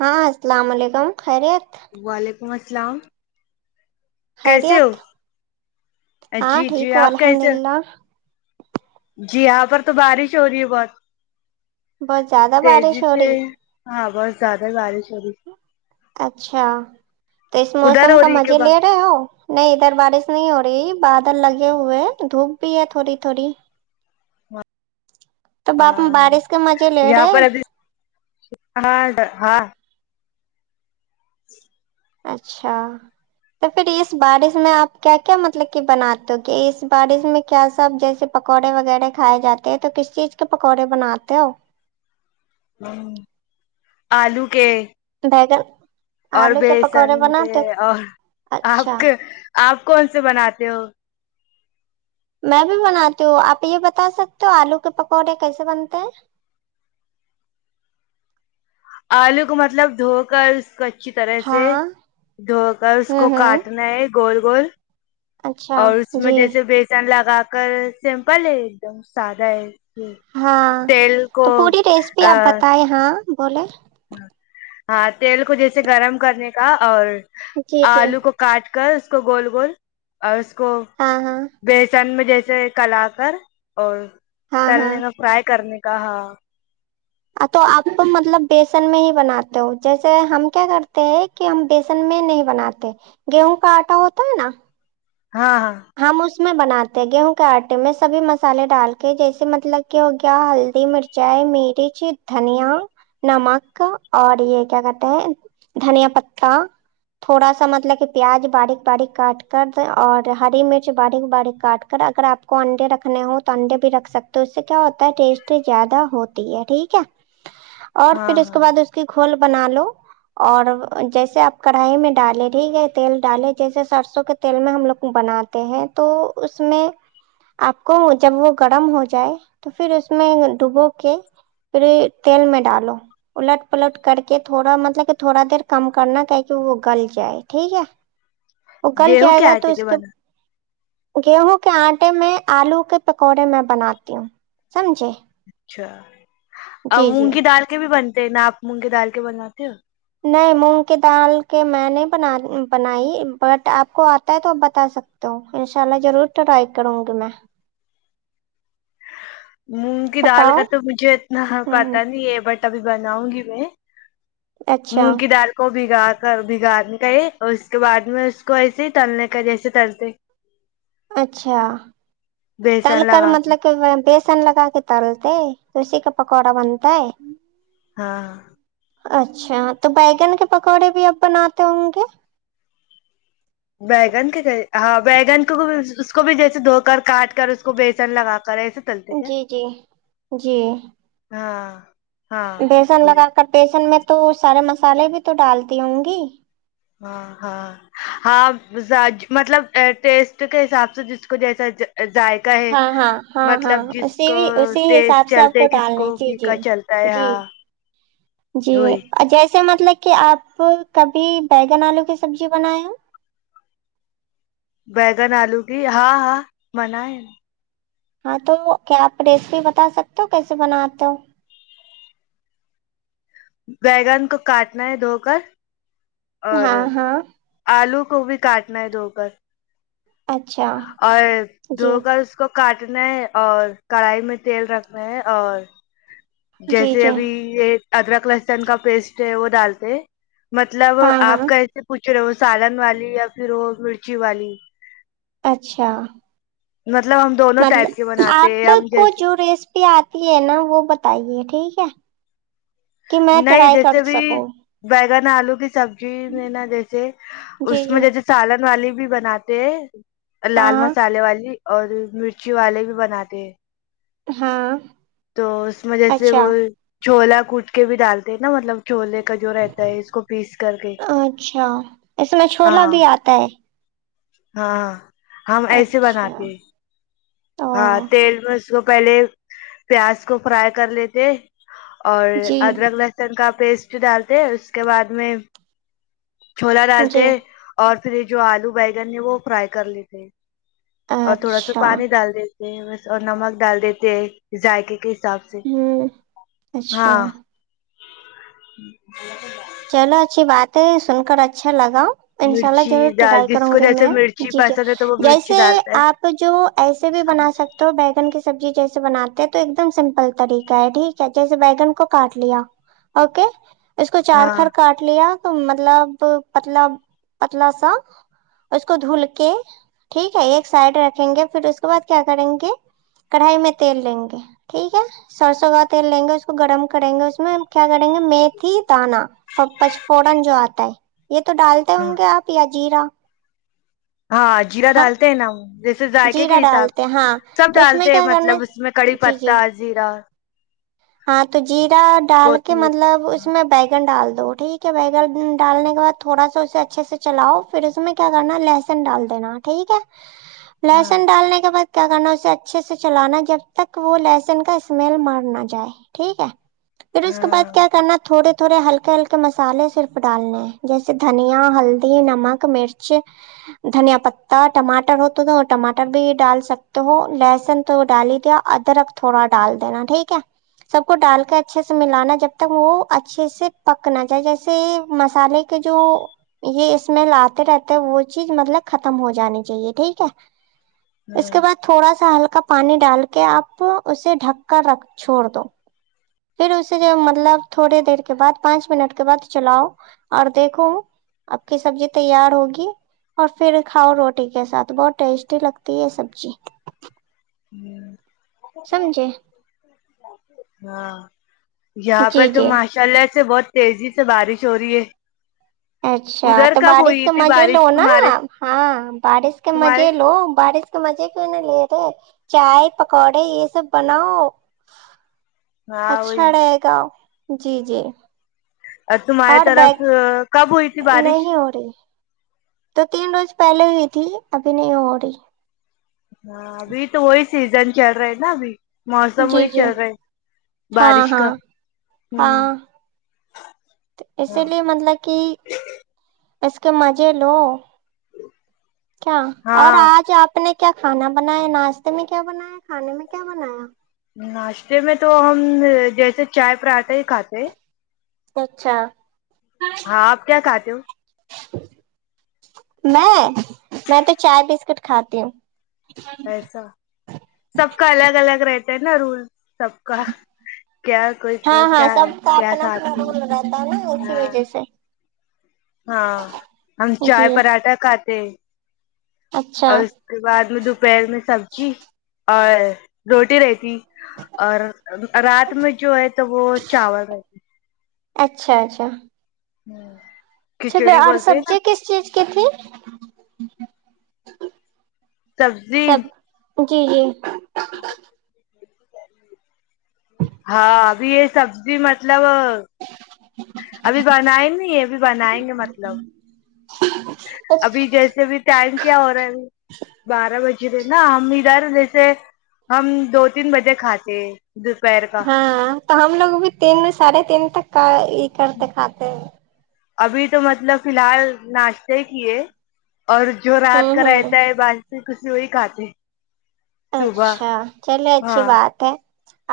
ہاں السلام علیکم خیریت پہنچل خیریت ہاں جی ٹھیک جی ہو آپ الحمد کیسے للہ جی یہاں پر تو بارش ہو رہی ہے بہت بہت زیادہ بارش تیزی ہو سے رہی ہاں بہت زیادہ گارش سر اچھا تو اس موسم ہو کا رہی ہے کہ مزے لے بار رہے ہو نہیں ادھر بارش نہیں ہو رہی بادل لگے ہوئے ہیں دھوپ بھی ہے تھوڑی تھوڑی تو باپ ہاں بارش کے مزے لے یہاں رہے پر ابھی ہاں ہاں جی اچھا تو پھر اس بارش میں آپ کیا کیا مطلب کہ بناتے ہو کہ اس بارش میں کیا سا جیسے پکوڑے وغیرہ کھائے جاتے ہیں تو کس چیز کے پکوڑے بناتے ہو ہ آلو کے ہے گا اور بیسن کے اور آپ اچھا کے آپ کون سے بناتے ہو میں بھی بناتی ہوں آپ یہ بتا سکتے ہو آلو کے پکوڑے کیسے بنتے ہیں آلو کو مطلب دھو کر اس کو اچھی طرح سے ہاں دھو کر اس کو ہوں ہوں کاٹنا ہے گور گور اچھا اور اس میں جی جیسے بیسن لگا سمپل ہے ایک دم سادا ہے ہاں تیل کو تو پوری ریسپی آپ بتائے ہاں بولے ہ ہاں تیل کو جیسے گرم کرنے کا اور جی جی آلو کو کاٹ کر اس کو گول گول اور اس کو ہاں ہاں بیسن میں جیسے کلا کرر اور ہاں ہاں تلنے میں فرائی کرنے کہا تو آپ مطلب بیسن میں ہی بناتے ہو جیسے ہم کیا کرتے ہیں کہ ہم بیسن میں نہیں بناتے گیہوں کا آٹا ہوتا ہے نا ہاں ہاں ہم اس میں بناتے گیہوں کے آٹے میں سبھی مسالے ڈال کے جیسے مطلب کہ ہو گیا ہلدی مرچائی مرچ دھنیا نمک اور یہ کیا کہتے ہیں دھنیا پتا تھوڑا سا مطلب کہ پیاز باریک باریک کاٹ کر اور ہری مرچ باریک باریک کاٹ کر اگر آپ کو انڈے رکھنے ہو تو انڈے بھی رکھ سکتے ہو اس سے کیا ہوتا ہے ٹیسٹ زیادہ ہوتی ہے ٹھیک ہے اور ہاں پھر اس کے ہاں بعد اس کی پھول بنا لو اور جیسے آپ کڑھائی میں ڈالیں ٹھیک ہے تیل ڈالے جیسے سرسوں کے تیل میں ہم لوگ بناتے ہیں تو اس میں آپ کو جب وہ گرم ہو جائے تو پھر اس میں ڈوبو کے پھر تیل میں ڈالو الٹ پلٹ کر کے تھوڑا مطلب کہ تھوڑا دیر کم کرنا کہ کہ وہ گل جائے ٹھیک ہے وہکل جائے گا تو اس کے ن گیہوں کے آٹے میں آلو کے پکوڑے میں بناتی ہوں سمجھے اچھا اور جی جی مونگی دال کے بھی بنتی نااک مونگ کے ڈال کے بناتے ہو نہیں مونگ کی دال کے میں نے ب بنائی بٹ آپ کو آتا ہے تو آپ بتا سکتے ہو انشاء اللہ ضرور ٹرائی کروں گی میں مونگ کی دال بتاؤ کا تو مجھے اتنا ہ پتا نہیں ہے بٹ تبھی بناؤں گی میں اچھا مونگ کی دال کوب گات بگاڑنے کا اور اس کے بعد میں اس کو ایسے ہی تلنے کا جیسے تلتے اچھا تل بیسن کر لگا کے مطلب کہ بیس سن لگ ہاکترتے کسی کے پکوڑا بنت ہاں اچھا تو بیگن کے پکوڑے بھی اب بناتے ہوں گے بگن کے ہاں بیگن کو اس کو بھی جیسے دھو کر کاٹ کر اس کو بیسن لگا کر ایسے تلتے کیا جی جی جی ہ بیسن لگا کر بیسن میں تو سارے مسالے بھی تو ڈالتی ہوں گی ہاں ہاں ہاں مطلب ٹیسٹ کے حساب سے جس کو جیسا ذائقہ ہے ہاں ہاں ہاں ہاں مطلب جس اسی کو بھی اسی تیز حساب سے آپ چلتے کو کس ڈالنا ہے جی جی پھیکا چلتا ہے جی ہاں جی وہی جیسے مطلب کہ آپ کبھی بیگن آلو کی سبزی بنائے ہو بیگن آلو کی ہاں ہاں من ہے ہاں تو کیا آپ ریسیپی بتا سکتے ہو کیسے بناتے ہو بیگن کو کاٹنا ہے دھو کر اور ہاں ہاں آلو کو بھی کاٹنا ہے دوگر اچھا اور دھو جی کر اس کو کاٹنا ہے اور کڑھائی میں تیل رکھنا ہے اور جی جیسے جی ابھی یہ ادرک لہسن کا پیسٹ ہے وہ ڈالتے مطلب ہاں آپ ہاں کیسے پچھ پھر وہ سالن والی یا پھر وہ مرچی والی اچھا نہیں مطلب آپ کو جیسے جو ریسیپی آتی ہے نا وہ بتائیے ٹھیک ٹھیک ہے کہ میں نہیں ٹرائی جیسے کر بھی سکوں بیگن آلو کی سبزی نہا جیسے جی اس میں جی جیسے سالن والی بھی بھی بناتے ہیں لال ہاں مسالے والی اور مرچی والے بھی بناتے ہیں ہاں تو اس میں جیسے اچھا وہ چھولا گٹ کے بھی ڈالتے ہیں نا مطلب چھوولے کا جو رہتا ہے اس کو پیس کر کے اچھا اس میں چھولا ہاں بھی آتا ہے ہاں ہم ایسے اچھا بناتے ہیں ہاں او تل م اس کو پہلے پیاز کو فرائی کر لیتے اور جی ادرک لہسن کا پیسٹ ڈالتے ہیں اس کے بعد میں چھولا ڈالتے جی اور پھر یہ جو آلو بیگن ہے وہ فرائی کر لیتےے اور تھوڑا سا اچھا پانی ڈال د بس اور نمک ڈال دیتے جائ کے حساب سے ہوں اچھا ہاں ہ چلو اچھی بات ہے سن کر اچھا لگ ان شاء اللہ مرچی ضرور ڈال ٹرائی جس کروں کو گی جیسے میں مرچی جی ج پسند ہے تو وہ جیسے مرچی ڈالتا ہے آپ جو ایسے بھی بنا سکتے ہو بگن کی سبزی جیسے بناتے ہیں تو ایک دم سمپل طریقہ ہے ٹھیک ہے جیسے بیگن کو کاٹ لیا اوکے چار ہاں خھر کاٹ لیا مطلب پتلا پتلا سا اس کو دھل کے ٹھیک ہے ایک سائڈ رکھیں گے پھر اس کے بعد کیا کریں گے کڑھائی میں تیل لیں گے ٹھیک ہے سرسوں کا تیل لیں گے اس کو گرم کریں گے اس میں کیا کریں گے متھی ا پچ فورن جو آتا ہے یہ تو ڈالتے ہاں ہوں گے آپ یا جیرا ہاں جیرہ ہاں ڈالتے ہیں نا وہ جیسے ذائقے کے جیرا حساب ڈالتے ہیں, ہاں سب تو اس میں ڈالتے ہیں کیا کرنا مطلب اس میں کڑی ہے جی جی پتا زیرا ہاں تو جی ڈال کے کوتمیر مطلب اس میں بگن ڈال تو ٹھیک ہے بگن ڈالنے کے بعد تھوڑا سا اسے اچھے سے چلاؤ پھر اس میں کیا کرنا لہسن ڈال دینا ٹھیک ہے ہاں لہسن ڈالنے کے بعد کیا کرنا اسے اچھے سے چلانا جب تک وہ لہسن کا اسمیل مار نہ جائے ٹھیک ہے پھر اس کے بعد ہاں کیا کرنا تھوڑے تھوڑے ہلکے ہلکے مسالے صرف ڈالنے ہیں جیسے دھنیا ہلدی نمک مرچ دھنیا پتا ٹماٹر ہو تو تو ٹماٹر بھی ڈال سکتے ہو لہسن تو ڈال ہی دیا ادرک تھوڑا ڈال دینا ٹھیک ہے سب کو ڈال کے اچھے سے ملانا جب تک وہ اچھے سے پکنا چاہیے جیسے مسالے کے جو یہ اسمیل آتے رہتے ہیں وہ چیز مطلب ختم ہو جانی چاہیے ٹھیک ہے اس کے ہاں بعد تھوڑا سا ہلکا کا پانی ڈال کے آپ اسے ڈھک کر رکھ چھوڑ تو پھر اسے جو مطلب تھوڑی دیر کے بعد پانچ منٹ کے بعد چلاؤ اور دیکھو آب کی سبزی تیار ہوگی اور پھر کھاؤ روٹی کے ساتھ بہت ٹیسٹی لگتی ہے سبزی ہوں سمجھے ہاں یہاں پر جی تو جی ماشاء اللہ سے بہت تیزی سے بارش ہو رہی ہے اچھا ادھر تو کب بارش ہوئی کے تھی مزے لو بارش نا تمہارے ہاں بارش کے مزے تمہارے لو بارش تو مزے کیوں نہ لے رہے چائے پکوڑے یہ سب بناؤ ہاں اچھا وہی رہے گا جی جی ا تمہاراری اور طرف بیگ کب ہوئی تھی بارش نہیں ہو رہی تو تین روز پہلے ہوئی تھی ابھی نہیں ہو رہی ہاں ابھی تو وہی سیزن چل رہا نا ابھی موسم جی وہی جی چل رہا ہاں بارش کا ہاں ہوں تو اسی ہاں لیے مطلب کہ اس کے مزے لو کیا اور ہاں آج آپ نے کیا کھانا بنایا ناشتے میں کیا بنایا کھانے میں کیا بنایا ناشتے میں تو ہم جیسے چائے پراٹھا ہی کھاتے ہیں اچھا ہاں آپ کیا کھاتے ہو میں میں تو چائے بسکٹ کھاتی ہوں ایسا سب کا الگ الگ رہتا ج نا رولول سب کا کیا کوئی ہاں ہاں کیا سب کا اپنا اپنا کیاساتتی رول رہتا ہے نا اسی وجہ سے ہاں ہم چائے جی پراٹھا کھاتے ہیں اچھا اور اس کے بعد میں د پیر میں سبزی اور روٹی رہتی اور رات میں جو ہے تو وہ چاول رہتے اچھا اچھا ہوں چلے اور سبزی کس چیز کتنے سبزی جی جی ہاں ابھی یہ سبزی مطلب مطلب ابھی بنائیں گے ابھی بنائیں گے مطلب ہ ابھی جیسے بھی ٹائم کیا ہو رہا ہے بارہ بجے ج نا ہم ادھر جیسے ہم دو تین بجے کھاتے ج پر کاا ہاں تو ہم لوگ بھی تین ساڑھے تین تک کا یہ کرتے کھات ابھی تو مطلب فی الحال ناشتے کیے اور جو رات ہوں کا ہوں رہتا ہے بق سے کسی وہی کھاتے صبح اچھا چلے اچھی ہاں بات ہے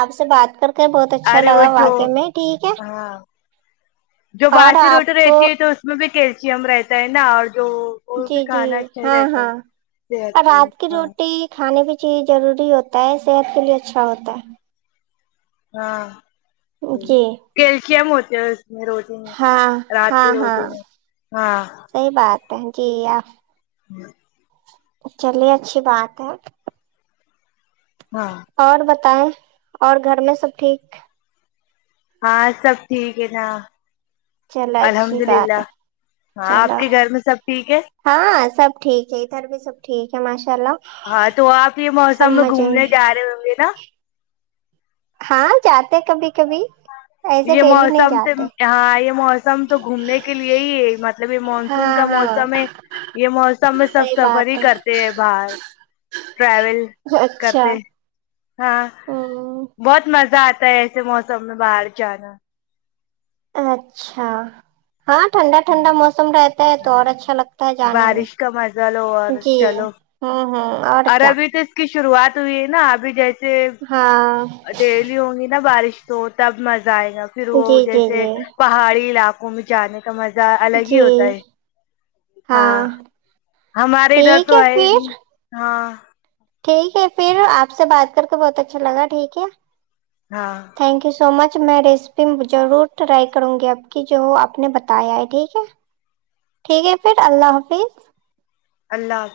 آپ سے بات کر کے بہت اچھا ارے وہ لگا جو واقع میں ٹھیک ہے ہاں جو اور باسی روٹی آپ رہتی ہے تو اس میں بھی کیس م رہتا ہے نا اور جو وہ جی بھی جی کھانا اچھا ہی ہاں رہتا ہے ہاں صحت اور کے رات کی لیے ہاں روٹی کھانے پ چیز ضروری ہوتا ہے صحت کے لیے اچھا ہوتا ہے ہاں جی کیلشم ہوتا پز روزے میں ہاں رات ہاں کے روزے میں ہاں جییا ہاں چلیے اچھی بات ہے ہاں اور بت ہوتا ہے اور گھر میں سب ٹھیک ہاں سب ٹھیک ہے نا چلو اچھی الحمد بات للہ ہے ہاں آپ چلو کے گھر میں سب ٹھیک ہے ہاں سب ٹھیک ہے ادھر بھی سب ٹھیک ہے ماشاء اللہ ہاں تو آپ یہ موسم میں سمجھ گھومنے جا رہے ہوں گے نا ہاں جاتے کبھی کبھی ایسے یہ ڈیلی نہیں موسم تو جاتے ہاں یہ موسم تو گھومنے کے لیے ہی ہے مطلب یہ مانسون کا ہاں ہاں موسم ہے یہ موسم میں سب صحیح سفر ہی بات کرتے ہیں باہر ٹرل ہے اچھا کرتے ہاں ہوں بہت مز مزہ آتا ہے ایسے موسم میں باہر جانا اچھا ہاں ٹھنڈا ٹھنڈا موسم رہتا ہے تو اور ہاں اچھا لگتا ہے جانے میں بارش کا مزہ لو اور جی چلو ہوں ہوں اور کیا ابھی تو اس کی شروعات ہوئی ہے نا ابھی جیس ہاں دہلی ہگینا بارش تو تب مز جائے گا پھر وہ جی جی جیسے جی پہاڑی علاقے گ میں جانے کا مزہ الگ ہی جی ہوتا ہے ہاں ہمارے ادھر ٹھیک تو ہے ہی پھر ہاں ٹھیک ہے پھر آپ سے بات کر کے بہت اچھا لگا ٹھیک ہے ہاں تھینک یو سو مچ آج میں ریسیپی ضرور ٹرائی کروں گی آب کی جو آپ نے بتایا ہے ٹھیک ہے ٹھیک ہے پھر اللہ حافظ اللہہ